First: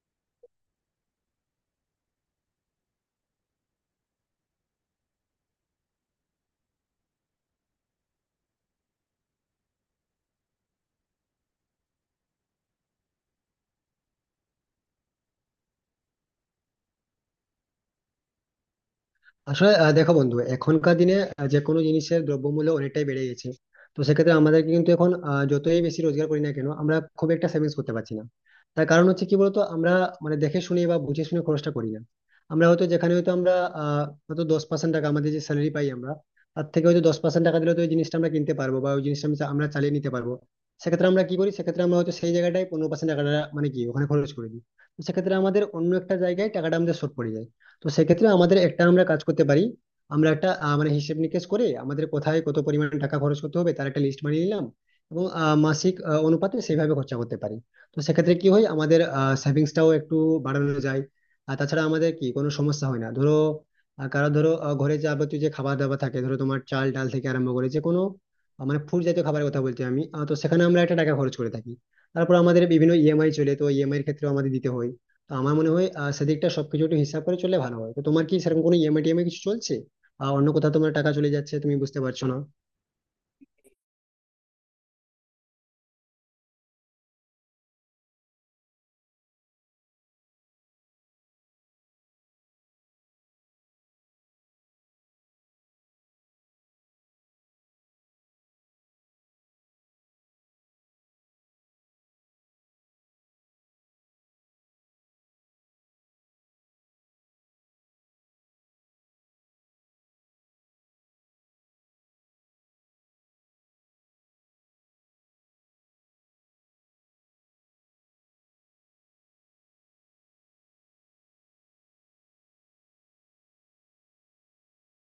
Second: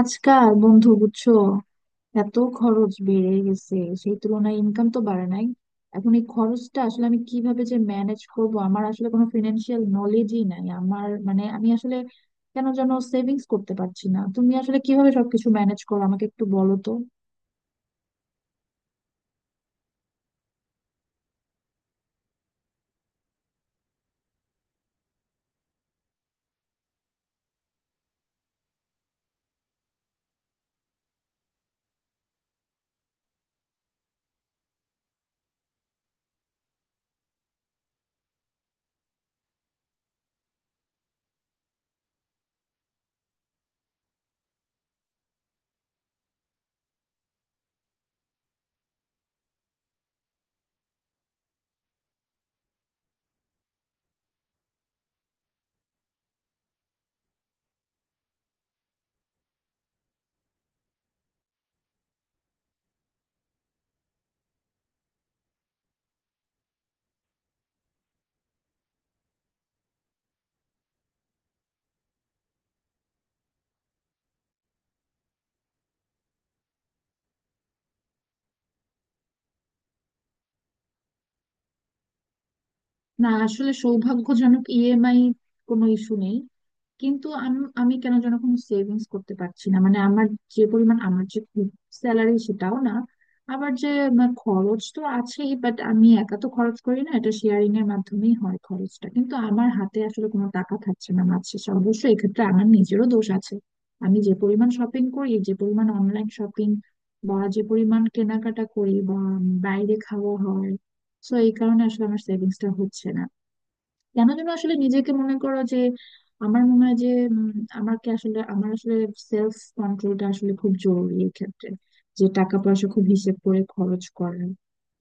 আজকাল বন্ধু বুঝছো, এত খরচ বেড়ে গেছে। সেই তুলনায় ইনকাম তো বাড়ে নাই। এখন এই খরচটা আসলে আমি কিভাবে যে ম্যানেজ করব! আমার আসলে কোনো ফিনান্সিয়াল নলেজই নাই। আমার মানে আমি আসলে কেন যেন সেভিংস করতে পারছি না। তুমি আসলে কিভাবে সবকিছু ম্যানেজ করো, আমাকে একটু বলো তো। আসলে দেখো বন্ধু এখনকার দিনে যে কোনো জিনিসের দ্রব্যমূল্য অনেকটাই বেড়ে গেছে। তো সেক্ষেত্রে আমাদের কিন্তু এখন যতই বেশি রোজগার করি না কেন আমরা খুব একটা সেভিংস করতে পারছি না। তার কারণ হচ্ছে কি বলতো, আমরা মানে দেখে শুনে বা বুঝে শুনে খরচটা করি না। আমরা হয়তো যেখানে হয়তো আমরা হয়তো 10% টাকা, আমাদের যে স্যালারি পাই আমরা, তার থেকে হয়তো 10% টাকা দিলে তো ওই জিনিসটা আমরা কিনতে পারবো, বা ওই জিনিসটা আমরা চালিয়ে নিতে পারবো। সেক্ষেত্রে আমরা কি করি, সেক্ষেত্রে আমরা হয়তো সেই জায়গাটায় 15% টাকাটা মানে কি ওখানে খরচ করে দিই। তো সেক্ষেত্রে আমাদের অন্য একটা জায়গায় টাকাটা আমাদের শর্ট পড়ে যায়। তো সেক্ষেত্রে আমাদের একটা আমরা কাজ করতে পারি। আমরা একটা মানে হিসেব নিকেশ করে আমাদের কোথায় কত পরিমাণ টাকা খরচ করতে হবে তার একটা লিস্ট বানিয়ে নিলাম, এবং মাসিক অনুপাতে সেইভাবে খরচা করতে পারি। তো সেক্ষেত্রে কি হয় আমাদের, সেভিংসটাও একটু বাড়ানো যায়। আর তাছাড়া আমাদের কি কোনো সমস্যা হয় না, ধরো কারো, ধরো ঘরে যাবতীয় যে খাবার দাবার থাকে, ধরো তোমার চাল ডাল থেকে আরম্ভ করে যে কোনো মানে ফুড জাতীয় খাবারের কথা বলছি আমি, তো সেখানে আমরা একটা টাকা খরচ করে থাকি। তারপর আমাদের বিভিন্ন ইএমআই চলে, তো ইএমআই এর ক্ষেত্রেও আমাদের দিতে হয়। তো আমার মনে হয় সেদিকটা সবকিছু একটু হিসাব করে চললে ভালো হয়। তো তোমার কি সেরকম কোনো ইএমআই টিএমআই কিছু চলছে, আর অন্য কোথাও তোমার টাকা চলে যাচ্ছে তুমি বুঝতে পারছো না? না, আসলে সৌভাগ্যজনক ইএমআই কোনো ইস্যু নেই। কিন্তু আমি আমি কেন যেন কোনো সেভিংস করতে পারছি না। মানে আমার যে পরিমাণ আমার যে স্যালারি, সেটাও না। আবার যে আমার খরচ তো আছেই, বাট আমি একা তো খরচ করি না, এটা শেয়ারিং এর মাধ্যমেই হয় খরচটা, কিন্তু আমার হাতে আসলে কোনো টাকা থাকছে না মাস শেষে। অবশ্য এক্ষেত্রে আমার নিজেরও দোষ আছে। আমি যে পরিমাণ শপিং করি, যে পরিমাণ অনলাইন শপিং বা যে পরিমাণ কেনাকাটা করি, বা বাইরে খাওয়া হয়, তো এই কারণে আসলে আমার সেভিংসটা হচ্ছে না। কেন যেন আসলে নিজেকে মনে করো যে, আমার মনে হয় যে উম, আমাকে আসলে আমার আসলে সেলফ কন্ট্রোলটা আসলে খুব জরুরি এক্ষেত্রে। যে টাকা পয়সা খুব হিসেব করে খরচ করা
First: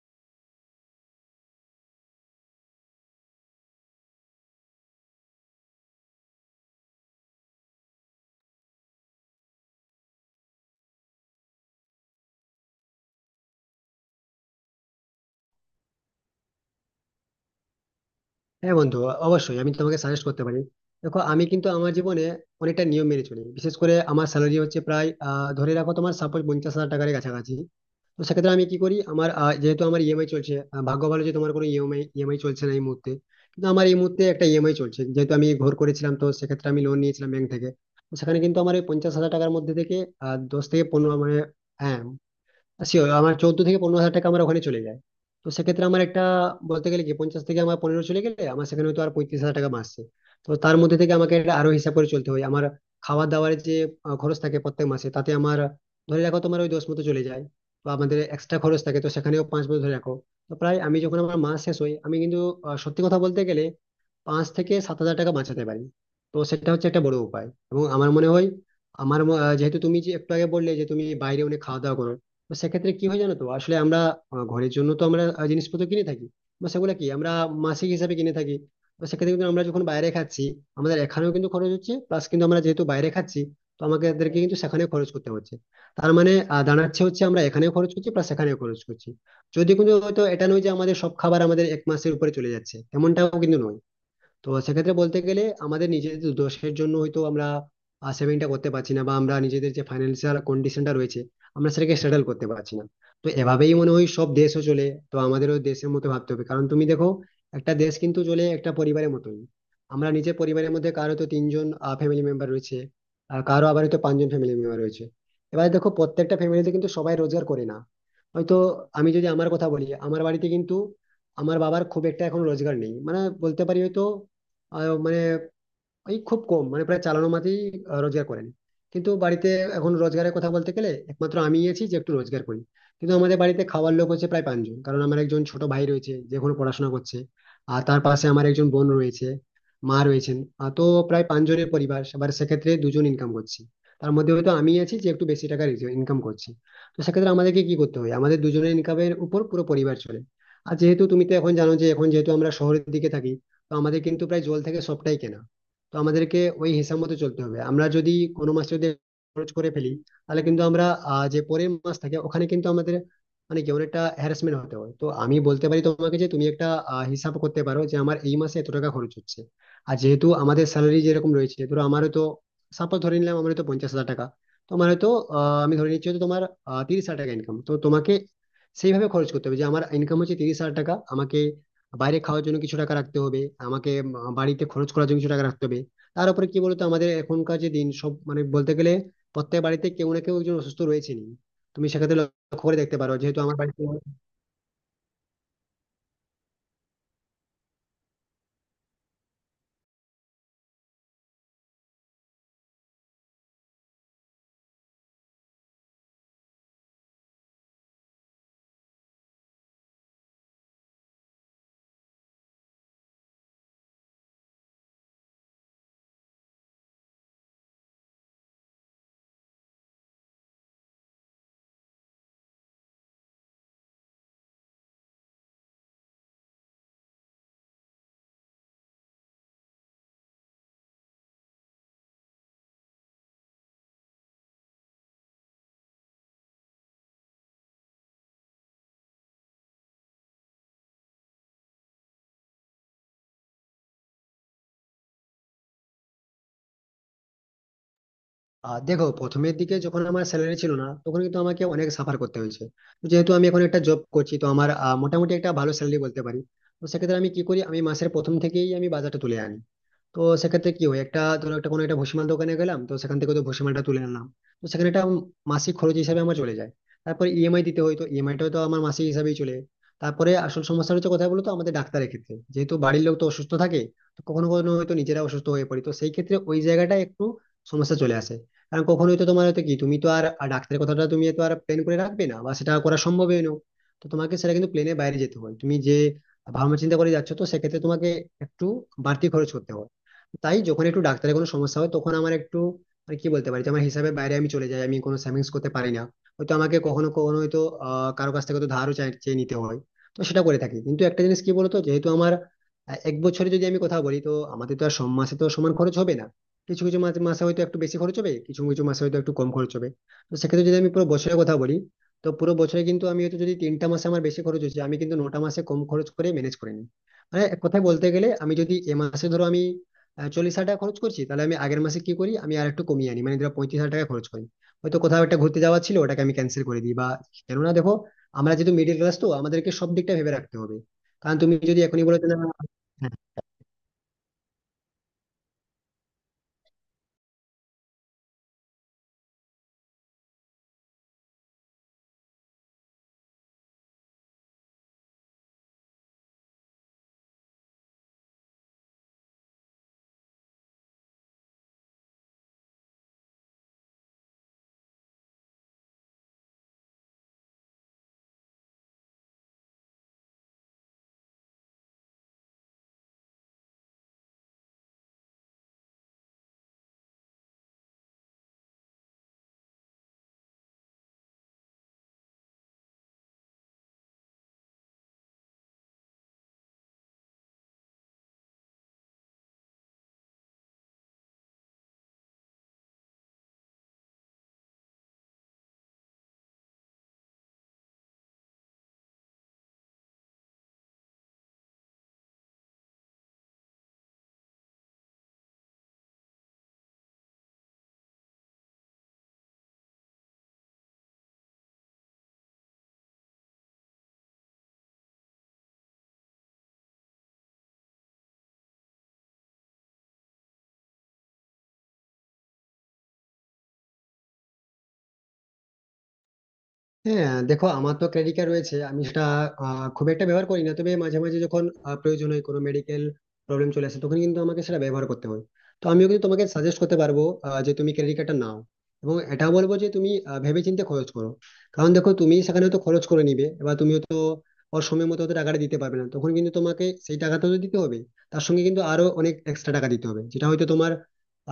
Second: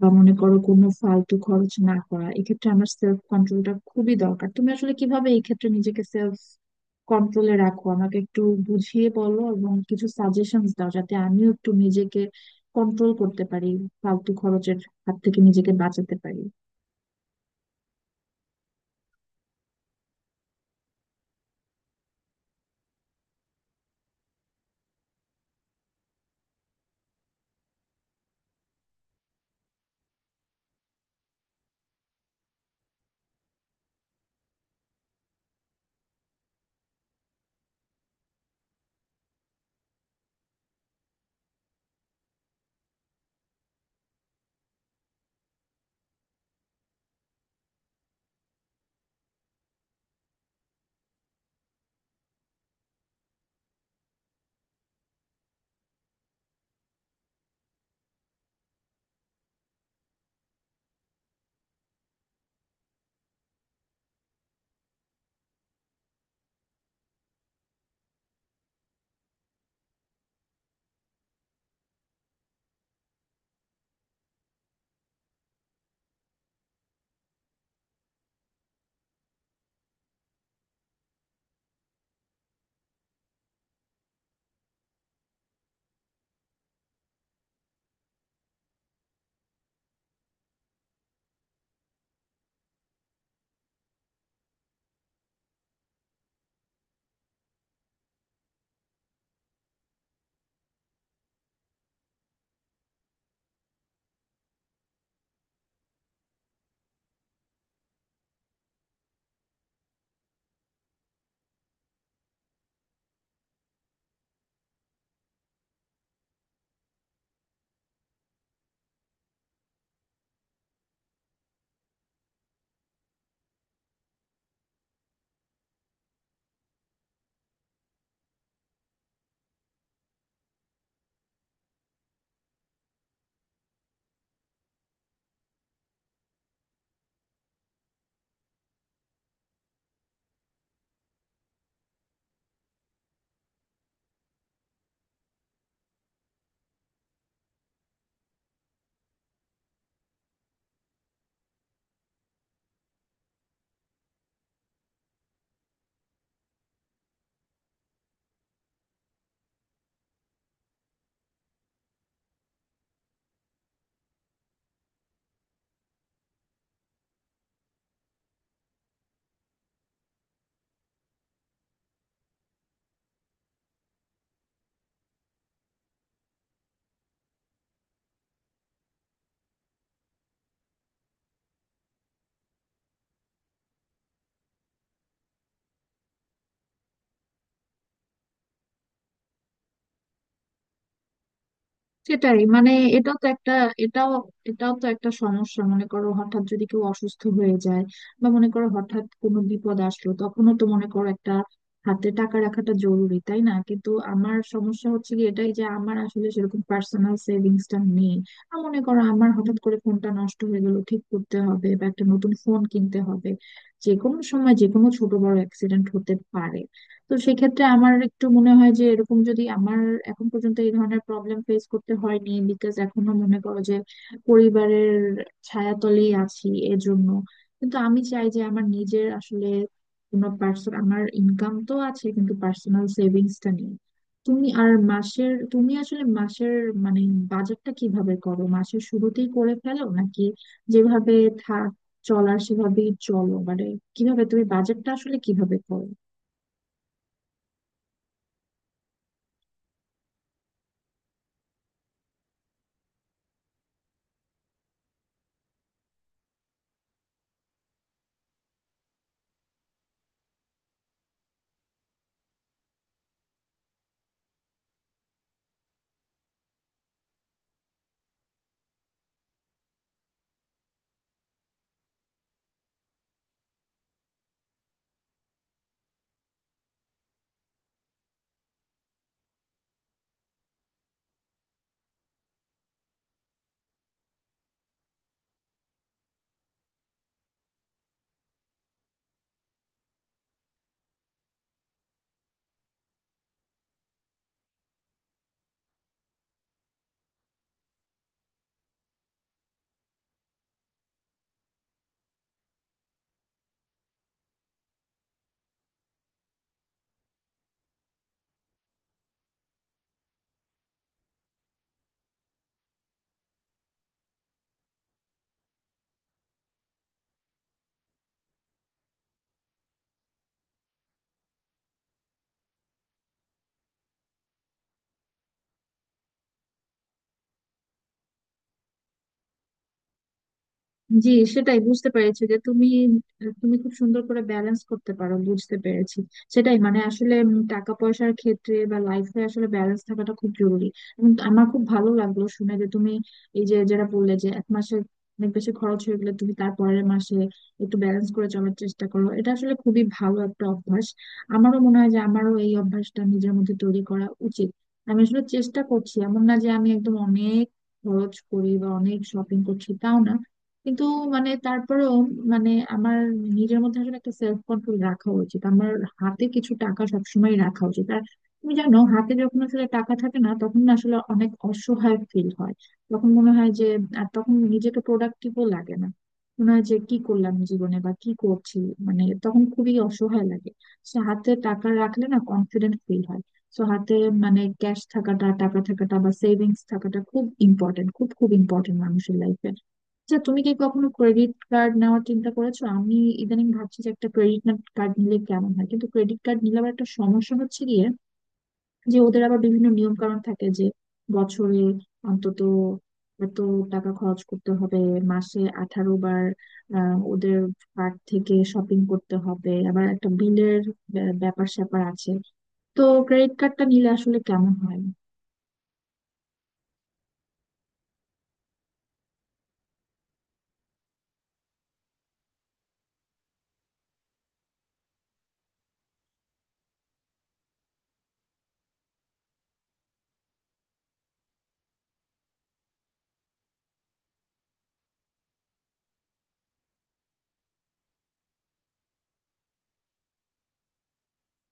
বা মনে করো কোনো ফালতু খরচ না করা, এক্ষেত্রে আমার সেলফ কন্ট্রোলটা খুবই দরকার। তুমি আসলে কিভাবে এই ক্ষেত্রে নিজেকে সেলফ কন্ট্রোলে রাখো, আমাকে একটু বুঝিয়ে বলো এবং কিছু সাজেশনস দাও যাতে আমিও একটু নিজেকে কন্ট্রোল করতে পারি, ফালতু খরচের হাত থেকে নিজেকে বাঁচাতে পারি। হ্যাঁ বন্ধু, অবশ্যই আমি তোমাকে সাজেস্ট করতে পারি। দেখো আমি কিন্তু আমার জীবনে অনেকটা নিয়ম মেনে চলি। বিশেষ করে আমার স্যালারি হচ্ছে প্রায়, ধরে রাখো তোমার, সাপোজ 50,000 টাকার কাছাকাছি। তো সেক্ষেত্রে আমি কি করি, আমার যেহেতু আমার ইএমআই চলছে, ভাগ্য ভালো যে তোমার কোনো ইএমআই ইএমআই চলছে না এই মুহূর্তে। কিন্তু আমার এই মুহূর্তে একটা ইএমআই চলছে, যেহেতু আমি ঘর করেছিলাম তো সেক্ষেত্রে আমি লোন নিয়েছিলাম ব্যাংক থেকে। তো সেখানে কিন্তু আমার ওই 50,000 টাকার মধ্যে থেকে 10 থেকে 15 মানে, হ্যাঁ শিওর, আমার 14 থেকে 15 হাজার টাকা আমার ওখানে চলে যায়। তো সেক্ষেত্রে আমার একটা বলতে গেলে কি, 50 থেকে আমার 15 চলে গেলে আমার সেখানে তো আর 35,000 টাকা মাসে। তো তার মধ্যে থেকে আমাকে এটা আরো হিসাব করে চলতে হয়। আমার খাওয়া দাওয়ার যে খরচ থাকে প্রত্যেক মাসে, তাতে আমার ধরে রাখো তোমার ওই দশ মতো চলে যায়। তো আমাদের এক্সট্রা খরচ থাকে, তো সেখানেও পাঁচ মতো ধরে রাখো। তো প্রায় আমি যখন আমার মাস শেষ হই আমি কিন্তু, সত্যি কথা বলতে গেলে, 5 থেকে 7 হাজার টাকা বাঁচাতে পারি। তো সেটা হচ্ছে একটা বড় উপায়। এবং আমার মনে হয়, যেহেতু তুমি যে একটু আগে বললে যে তুমি বাইরে অনেক খাওয়া দাওয়া করো, তো সেক্ষেত্রে কি হয় জানো, তো আসলে আমরা ঘরের জন্য তো আমরা জিনিসপত্র কিনে থাকি, বা সেগুলো কি আমরা মাসিক হিসাবে কিনে থাকি। তো সেক্ষেত্রে কিন্তু আমরা যখন বাইরে খাচ্ছি, আমাদের এখানেও কিন্তু খরচ হচ্ছে, প্লাস কিন্তু আমরা যেহেতু বাইরে খাচ্ছি তো আমাদেরকে কিন্তু সেখানে খরচ করতে হচ্ছে। তার মানে দাঁড়াচ্ছে হচ্ছে আমরা এখানেও খরচ করছি, প্লাস সেখানেও খরচ করছি। যদি কিন্তু হয়তো, এটা নয় যে আমাদের সব খাবার আমাদের এক মাসের উপরে চলে যাচ্ছে, এমনটাও কিন্তু নয়। তো সেক্ষেত্রে বলতে গেলে আমাদের নিজেদের দোষের জন্য হয়তো আমরা সেভিংটা করতে পারছি না, বা আমরা নিজেদের যে ফাইন্যান্সিয়াল কন্ডিশনটা রয়েছে আমরা সেটাকে সেটেল করতে পারছি না। তো এভাবেই মনে হয় সব দেশও চলে, তো আমাদেরও দেশের মতো ভাবতে হবে, কারণ তুমি দেখো একটা দেশ কিন্তু চলে একটা পরিবারের মতোই। আমরা নিজের পরিবারের মধ্যে কারো তো তিনজন ফ্যামিলি মেম্বার রয়েছে, আর কারো আবার হয়তো পাঁচজন ফ্যামিলি মেম্বার রয়েছে। এবার দেখো প্রত্যেকটা ফ্যামিলিতে কিন্তু সবাই রোজগার করে না। হয়তো আমি যদি আমার কথা বলি, আমার বাড়িতে কিন্তু আমার বাবার খুব একটা এখন রোজগার নেই, মানে বলতে পারি হয়তো আহ মানে ওই খুব কম, মানে প্রায় চালানো মাত্রই রোজগার করেন। কিন্তু বাড়িতে এখন রোজগারের কথা বলতে গেলে একমাত্র আমি আছি যে একটু রোজগার করি। কিন্তু আমাদের বাড়িতে খাওয়ার লোক হচ্ছে প্রায় পাঁচজন, কারণ আমার একজন ছোট ভাই রয়েছে যে এখনো পড়াশোনা করছে, আর তার পাশে আমার একজন বোন রয়েছে, মা রয়েছেন। তো প্রায় পাঁচজনের পরিবার, এবার সেক্ষেত্রে দুজন ইনকাম করছি। তার মধ্যে হয়তো আমি আছি যে একটু বেশি টাকা ইনকাম করছি। তো সেক্ষেত্রে আমাদেরকে কি করতে হয়, আমাদের দুজনের ইনকামের উপর পুরো পরিবার চলে। আর যেহেতু তুমি তো এখন জানো যে এখন যেহেতু আমরা শহরের দিকে থাকি, তো আমাদের কিন্তু প্রায় জল থেকে সবটাই কেনা। তো আমাদেরকে ওই হিসাব মতো চলতে হবে। আমরা যদি কোনো মাসে যদি খরচ করে ফেলি তাহলে কিন্তু আমরা যে পরের মাস থাকে ওখানে কিন্তু আমাদের মানে কি অনেকটা হ্যারাসমেন্ট হতে হয়। তো আমি বলতে পারি তোমাকে যে তুমি একটা হিসাব করতে পারো যে আমার এই মাসে এত টাকা খরচ হচ্ছে। আর যেহেতু আমাদের স্যালারি যেরকম রয়েছে, ধরো আমারও তো সাপোজ ধরে নিলাম আমার তো 50,000 টাকা, তোমার হয়তো আহ, আমি ধরে নিচ্ছি হয়তো তোমার 30,000 টাকা ইনকাম। তো তোমাকে সেইভাবে খরচ করতে হবে যে আমার ইনকাম হচ্ছে 30,000 টাকা, আমাকে বাইরে খাওয়ার জন্য কিছু টাকা রাখতে হবে, আমাকে বাড়িতে খরচ করার জন্য কিছু টাকা রাখতে হবে। তার উপরে কি বলতো, আমাদের এখনকার যে দিন, সব মানে বলতে গেলে প্রত্যেক বাড়িতে কেউ না কেউ একজন অসুস্থ রয়েছেনই। তুমি সেক্ষেত্রে সেটাই লক্ষ্য মানে, করে দেখতে পারো এটাও তো যেহেতু একটা আমার বাড়িতে এটাও এটাও তো একটা সমস্যা। মনে করো হঠাৎ যদি কেউ অসুস্থ হয়ে যায়, বা মনে করো হঠাৎ কোনো বিপদ আসলো, তখনও তো মনে করো একটা হাতে টাকা রাখাটা জরুরি, তাই না? কিন্তু আমার সমস্যা হচ্ছে কি, এটাই যে আমার আসলে সেরকম পার্সোনাল সেভিংসটা নেই। আর মনে করো আমার হঠাৎ করে ফোনটা নষ্ট হয়ে গেল, ঠিক করতে হবে বা একটা নতুন ফোন কিনতে হবে। যে কোনো সময় যে কোনো ছোট বড় অ্যাক্সিডেন্ট হতে পারে। তো সেক্ষেত্রে আমার একটু মনে হয় যে এরকম যদি আমার এখন পর্যন্ত এই ধরনের প্রবলেম ফেস করতে হয়নি, বিকজ এখনো মনে করো যে পরিবারের ছায়াতলেই আছি এর জন্য। কিন্তু আমি চাই যে আমার নিজের আসলে কোনো পার্সন, আমার ইনকাম তো আছে কিন্তু পার্সোনাল সেভিংসটা নেই। তুমি আর মাসের, তুমি আসলে মাসের মানে বাজেটটা কিভাবে করো? মাসের শুরুতেই করে ফেলো, নাকি যেভাবে থাক চলার সেভাবেই চলো? মানে কিভাবে তুমি বাজেটটা আসলে কিভাবে করো? দেখো, প্রথমের দিকে যখন আমার স্যালারি ছিল না তখন কিন্তু আমাকে অনেক সাফার করতে হয়েছে। তো যেহেতু আমি এখন একটা জব করছি তো আমার মোটামুটি একটা ভালো স্যালারি বলতে পারি। তো সেক্ষেত্রে আমি কি করি, আমি মাসের প্রথম থেকেই আমি বাজারটা তুলে আনি। তো সেক্ষেত্রে কি হয়, একটা ধরো একটা কোনো একটা ভুসিমাল দোকানে গেলাম তো সেখান থেকে তো ভুসিমালটা তুলে নিলাম। তো সেখানে একটা মাসিক খরচ হিসাবে আমার চলে যায়। তারপরে ইএমআই দিতে হয়, তো ইএমআইটাও তো আমার মাসিক হিসাবেই চলে যায়। তারপরে আসল সমস্যা হচ্ছে কোথায় বলতো, আমাদের ডাক্তারের ক্ষেত্রে, যেহেতু বাড়ির লোক তো অসুস্থ থাকে, তো কখনো কখনো হয়তো নিজেরা অসুস্থ হয়ে পড়ি, তো সেই ক্ষেত্রে ওই জায়গাটা একটু সমস্যা চলে আসে। কারণ কখনো হয়তো তোমার হয়তো কি, তুমি তো আর আর ডাক্তারের কথাটা তুমি তো আর প্ল্যান করে রাখবে না, বা সেটা করা সম্ভবই নয়। তো তোমাকে সেটা কিন্তু প্লেনের বাইরে যেতে হয়, তুমি যে ভাবনা চিন্তা করে যাচ্ছ, তো সেক্ষেত্রে তোমাকে একটু বাড়তি খরচ করতে হয়। তাই যখন একটু ডাক্তারের কোনো সমস্যা হয় তখন আমার একটু মানে কি বলতে পারি যে আমার হিসাবের বাইরে আমি চলে যাই, আমি কোনো সেভিংস করতে পারি না। হয়তো আমাকে কখনো কখনো হয়তো কারো কাছ থেকে হয়তো ধারও চেয়ে নিতে হয়। তো সেটা করে থাকি। কিন্তু একটা জিনিস কি বলতো, যেহেতু আমার এক বছরে যদি আমি কথা বলি, তো আমাদের তো আর সব মাসে তো সমান খরচ হবে না। কিছু কিছু মাসে মাসে হয়তো একটু বেশি খরচ হবে, কিছু কিছু মাসে হয়তো একটু কম খরচ হবে। তো সেক্ষেত্রে যদি আমি পুরো বছরের কথা বলি, তো পুরো বছরে কিন্তু আমি হয়তো যদি 3টা মাসে আমার বেশি খরচ হচ্ছে, আমি কিন্তু 9টা মাসে কম খরচ করে ম্যানেজ করে নিই। মানে এক কথায় বলতে গেলে আমি যদি এ মাসে ধরো আমি 40,000 টাকা খরচ করছি, তাহলে আমি আগের মাসে কি করি, আমি আর একটু কমিয়ে আনি মানে ধরো 35,000 টাকা খরচ করি। হয়তো কোথাও একটা ঘুরতে যাওয়া ছিল ওটাকে আমি ক্যান্সেল করে দিই। বা কেননা দেখো, আমরা যেহেতু মিডিল ক্লাস তো আমাদেরকে সব দিকটা ভেবে রাখতে হবে। জি। কারণ তুমি সেটাই, যদি বুঝতে এখনই বলে পেরেছি যে যে না। তুমি তুমি খুব সুন্দর করে ব্যালেন্স করতে পারো, বুঝতে পেরেছি। সেটাই, মানে আসলে উম টাকা পয়সার ক্ষেত্রে বা লাইফে আসলে ব্যালেন্স থাকাটা খুব জরুরি। এবং আমার খুব ভালো লাগলো শুনে যে তুমি এই যে যেটা বললে যে এক মাসে অনেক বেশি খরচ হয়ে গেলে তুমি তার পরের মাসে একটু ব্যালেন্স করে চলার চেষ্টা করো, এটা আসলে খুবই ভালো একটা অভ্যাস। আমারও মনে হয় যে আমারও এই অভ্যাসটা নিজের মধ্যে তৈরি করা উচিত। আমি আসলে চেষ্টা করছি, এমন না যে আমি একদম অনেক খরচ করি বা অনেক শপিং করছি, তাও না। কিন্তু মানে তারপরেও, মানে আমার নিজের মধ্যে আসলে একটা সেলফ কন্ট্রোল রাখা উচিত, আমার হাতে কিছু টাকা সবসময় রাখা উচিত। আর তুমি জানো, হাতে যখন আসলে টাকা থাকে না তখন না আসলে অনেক অসহায় ফিল হয়। তখন মনে হয় যে আর তখন নিজেকে প্রোডাক্টিভও লাগে না, মনে হয় যে কি করলাম জীবনে বা কি করছি, মানে তখন খুবই অসহায় লাগে। সো হাতে টাকা রাখলে না কনফিডেন্ট ফিল হয়। সো হাতে মানে ক্যাশ থাকাটা, টাকা থাকাটা বা সেভিংস থাকাটা খুব ইম্পর্টেন্ট, খুব খুব ইম্পর্টেন্ট মানুষের লাইফে। আচ্ছা, তুমি কি কখনো ক্রেডিট কার্ড নেওয়ার চিন্তা করেছো? আমি ইদানিং ভাবছি যে একটা ক্রেডিট কার্ড নিলে কেমন হয়। কিন্তু ক্রেডিট কার্ড নিলে আবার একটা সমস্যা হচ্ছে গিয়ে, যে ওদের আবার বিভিন্ন নিয়ম কানুন থাকে যে বছরে অন্তত এত টাকা খরচ করতে হবে, মাসে 18 বার ওদের কার্ড থেকে শপিং করতে হবে, আবার একটা বিলের ব্যাপার স্যাপার আছে। তো ক্রেডিট কার্ডটা নিলে আসলে কেমন হয়? হ্যাঁ দেখো, আমার তো ক্রেডিট কার্ড রয়েছে, আমি সেটা খুব একটা ব্যবহার করি না, তবে মাঝে মাঝে যখন প্রয়োজন হয়, কোনো মেডিকেল প্রবলেম চলে আসে তখন কিন্তু আমাকে সেটা ব্যবহার করতে হয়। তো আমিও কিন্তু তোমাকে সাজেস্ট করতে পারবো যে তুমি ক্রেডিট কার্ডটা নাও, এবং এটা বলবো যে তুমি ভেবেচিন্তে খরচ করো। কারণ দেখো তুমি সেখানে তো খরচ করে নিবে, এবার তুমি তো ওর সময় মতো হয়তো টাকাটা দিতে পারবে না, তখন কিন্তু তোমাকে সেই টাকাটা তো দিতে হবে, তার সঙ্গে কিন্তু আরো অনেক এক্সট্রা টাকা দিতে হবে, যেটা হয়তো তোমার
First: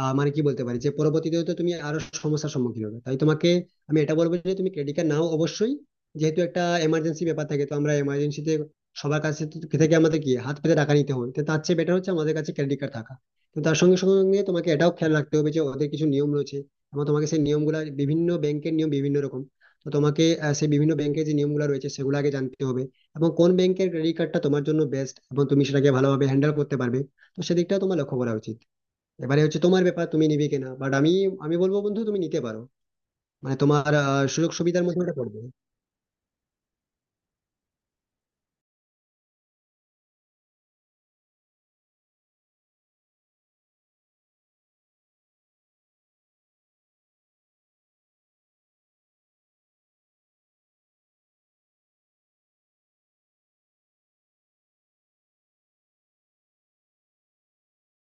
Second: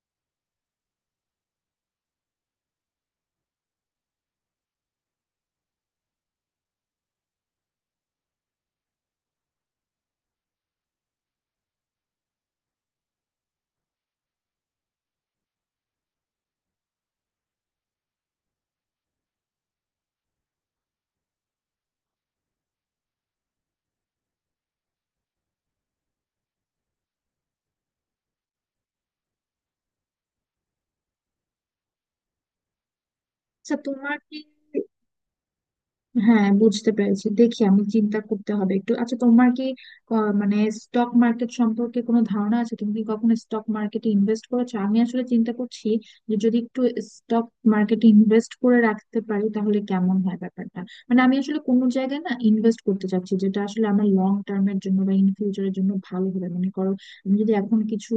মানে কি বলতে পারি যে পরবর্তীতে তো তুমি আরো সমস্যার সম্মুখীন হবে। তাই তোমাকে আমি এটা বলবো যে তুমি ক্রেডিট কার্ড নাও অবশ্যই, যেহেতু একটা এমার্জেন্সি ব্যাপার থাকে, তো আমরা এমার্জেন্সিতে সবার কাছে থেকে আমাদের কি হাত পেতে টাকা নিতে হয়, তো তার চেয়ে বেটার হচ্ছে আমাদের কাছে ক্রেডিট কার্ড থাকা। তো তার সঙ্গে সঙ্গে তোমাকে এটাও খেয়াল রাখতে হবে যে ওদের কিছু নিয়ম রয়েছে, এবং তোমাকে সেই নিয়মগুলা, বিভিন্ন ব্যাংকের নিয়ম বিভিন্ন রকম, তো তোমাকে সেই বিভিন্ন ব্যাংকের যে নিয়মগুলো রয়েছে সেগুলো আগে জানতে হবে, এবং কোন ব্যাংকের ক্রেডিট কার্ডটা তোমার জন্য বেস্ট এবং তুমি সেটাকে ভালোভাবে হ্যান্ডেল করতে পারবে। তো সেদিকটা তোমার লক্ষ্য করা উচিত। এবারে হচ্ছে তোমার ব্যাপার, তুমি নিবে কিনা, বাট আমি আমি বলবো বন্ধু, তুমি নিতে পারো, মানে আচ্ছা তোমার তোমার কি, সুযোগ সুবিধার মধ্যে ওটা পড়বে। হ্যাঁ বুঝতে পেরেছি, দেখি আমি চিন্তা করতে হবে একটু। আচ্ছা তোমার কি মানে স্টক মার্কেট সম্পর্কে কোনো ধারণা আছে? তুমি কি কখনো স্টক মার্কেটে ইনভেস্ট করেছো? আমি আসলে চিন্তা করছি যে যদি একটু স্টক মার্কেটে ইনভেস্ট করে রাখতে পারি তাহলে কেমন হয় ব্যাপারটা। মানে আমি আসলে কোনো জায়গায় না ইনভেস্ট করতে চাচ্ছি যেটা আসলে আমার লং টার্মের জন্য বা ইন ফিউচারের জন্য ভালো হবে। মনে করো আমি যদি এখন কিছু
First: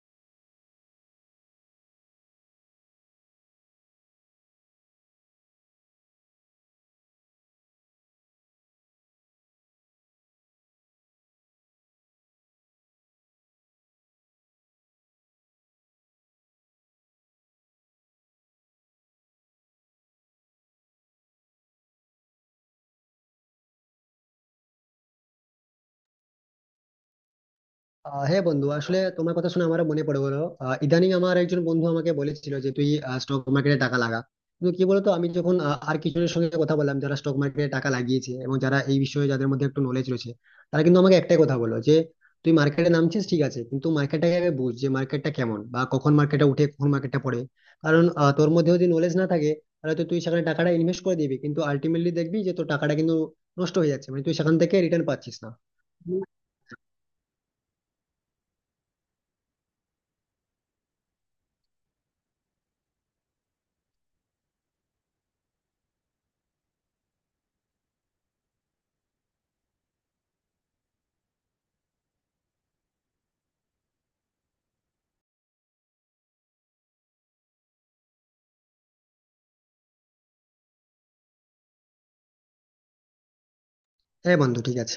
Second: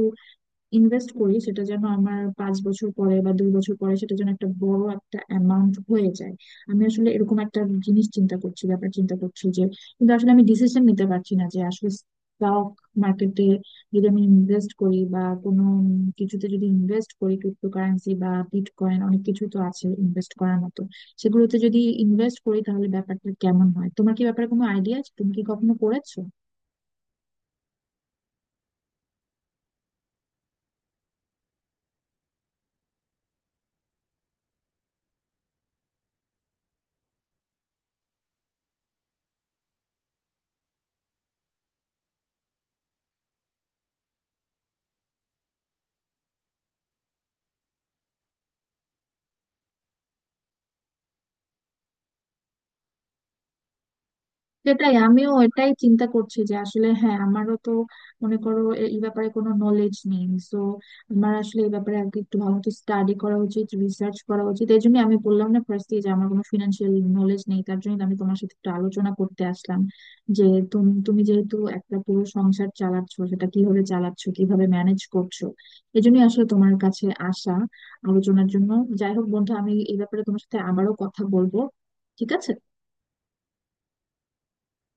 ইনভেস্ট করি, সেটা যেন আমার 5 বছর পরে বা 2 বছর পরে সেটা যেন একটা বড় একটা অ্যামাউন্ট হয়ে যায়। আমি আসলে এরকম একটা জিনিস চিন্তা করছি, ব্যাপার চিন্তা করছি যে, কিন্তু আসলে আমি ডিসিশন নিতে পারছি না যে আসলে স্টক মার্কেটে যদি আমি ইনভেস্ট করি বা কোনো উম কিছুতে যদি ইনভেস্ট করি, ক্রিপ্টোকারেন্সি বা বিটকয়েন, অনেক কিছু তো আছে ইনভেস্ট করার মতো। সেগুলোতে যদি ইনভেস্ট করি তাহলে ব্যাপারটা কেমন হয়? তোমার কি ব্যাপারে কোনো আইডিয়া আছে? তুমি কি কখনো করেছো? হ্যাঁ বন্ধু, আসলে তোমার কথা শুনে আমারও মনে পড়ে গেলো। ইদানিং আমার একজন বন্ধু আমাকে বলেছিল যে তুই স্টক মার্কেটে টাকা লাগা। কিন্তু কি বলতো, আমি যখন আর কিছুজনের সঙ্গে কথা বললাম, যারা স্টক মার্কেটে টাকা লাগিয়েছে এবং যারা এই বিষয়ে যাদের মধ্যে একটু নলেজ রয়েছে, তারা কিন্তু আমাকে একটাই কথা বললো যে তুই মার্কেটে নামছিস ঠিক আছে, কিন্তু মার্কেটটাকে আগে বুঝ, যে মার্কেটটা কেমন, বা কখন মার্কেটটা উঠে কখন মার্কেটটা পড়ে। কারণ তোর মধ্যে যদি নলেজ না থাকে, তাহলে তো তুই সেখানে টাকাটা ইনভেস্ট করে দিবি, কিন্তু আলটিমেটলি দেখবি যে তোর টাকাটা কিন্তু নষ্ট হয়ে যাচ্ছে মানে তুই সেখান থেকে সেটাই, রিটার্ন আমিও পাচ্ছিস না। এটাই চিন্তা করছি যে আসলে, হ্যাঁ আমারও তো মনে করো এই ব্যাপারে কোনো নলেজ নেই। তো আমার আসলে এই ব্যাপারে আগে একটু ভালো মতো স্টাডি করা উচিত, রিসার্চ করা উচিত। এই জন্য আমি বললাম না ফার্স্ট যে আমার কোনো ফিনান্সিয়াল নলেজ নেই, তার জন্য আমি তোমার সাথে একটু আলোচনা করতে আসলাম। যে তুমি তুমি যেহেতু একটা পুরো সংসার চালাচ্ছো, সেটা কিভাবে চালাচ্ছো, কিভাবে ম্যানেজ করছো, এই জন্যই আসলে তোমার কাছে আসা আলোচনার জন্য। যাই হোক বন্ধু, আমি এই ব্যাপারে তোমার সাথে আবারও কথা বলবো, ঠিক আছে। হ্যাঁ বন্ধু ঠিক আছে।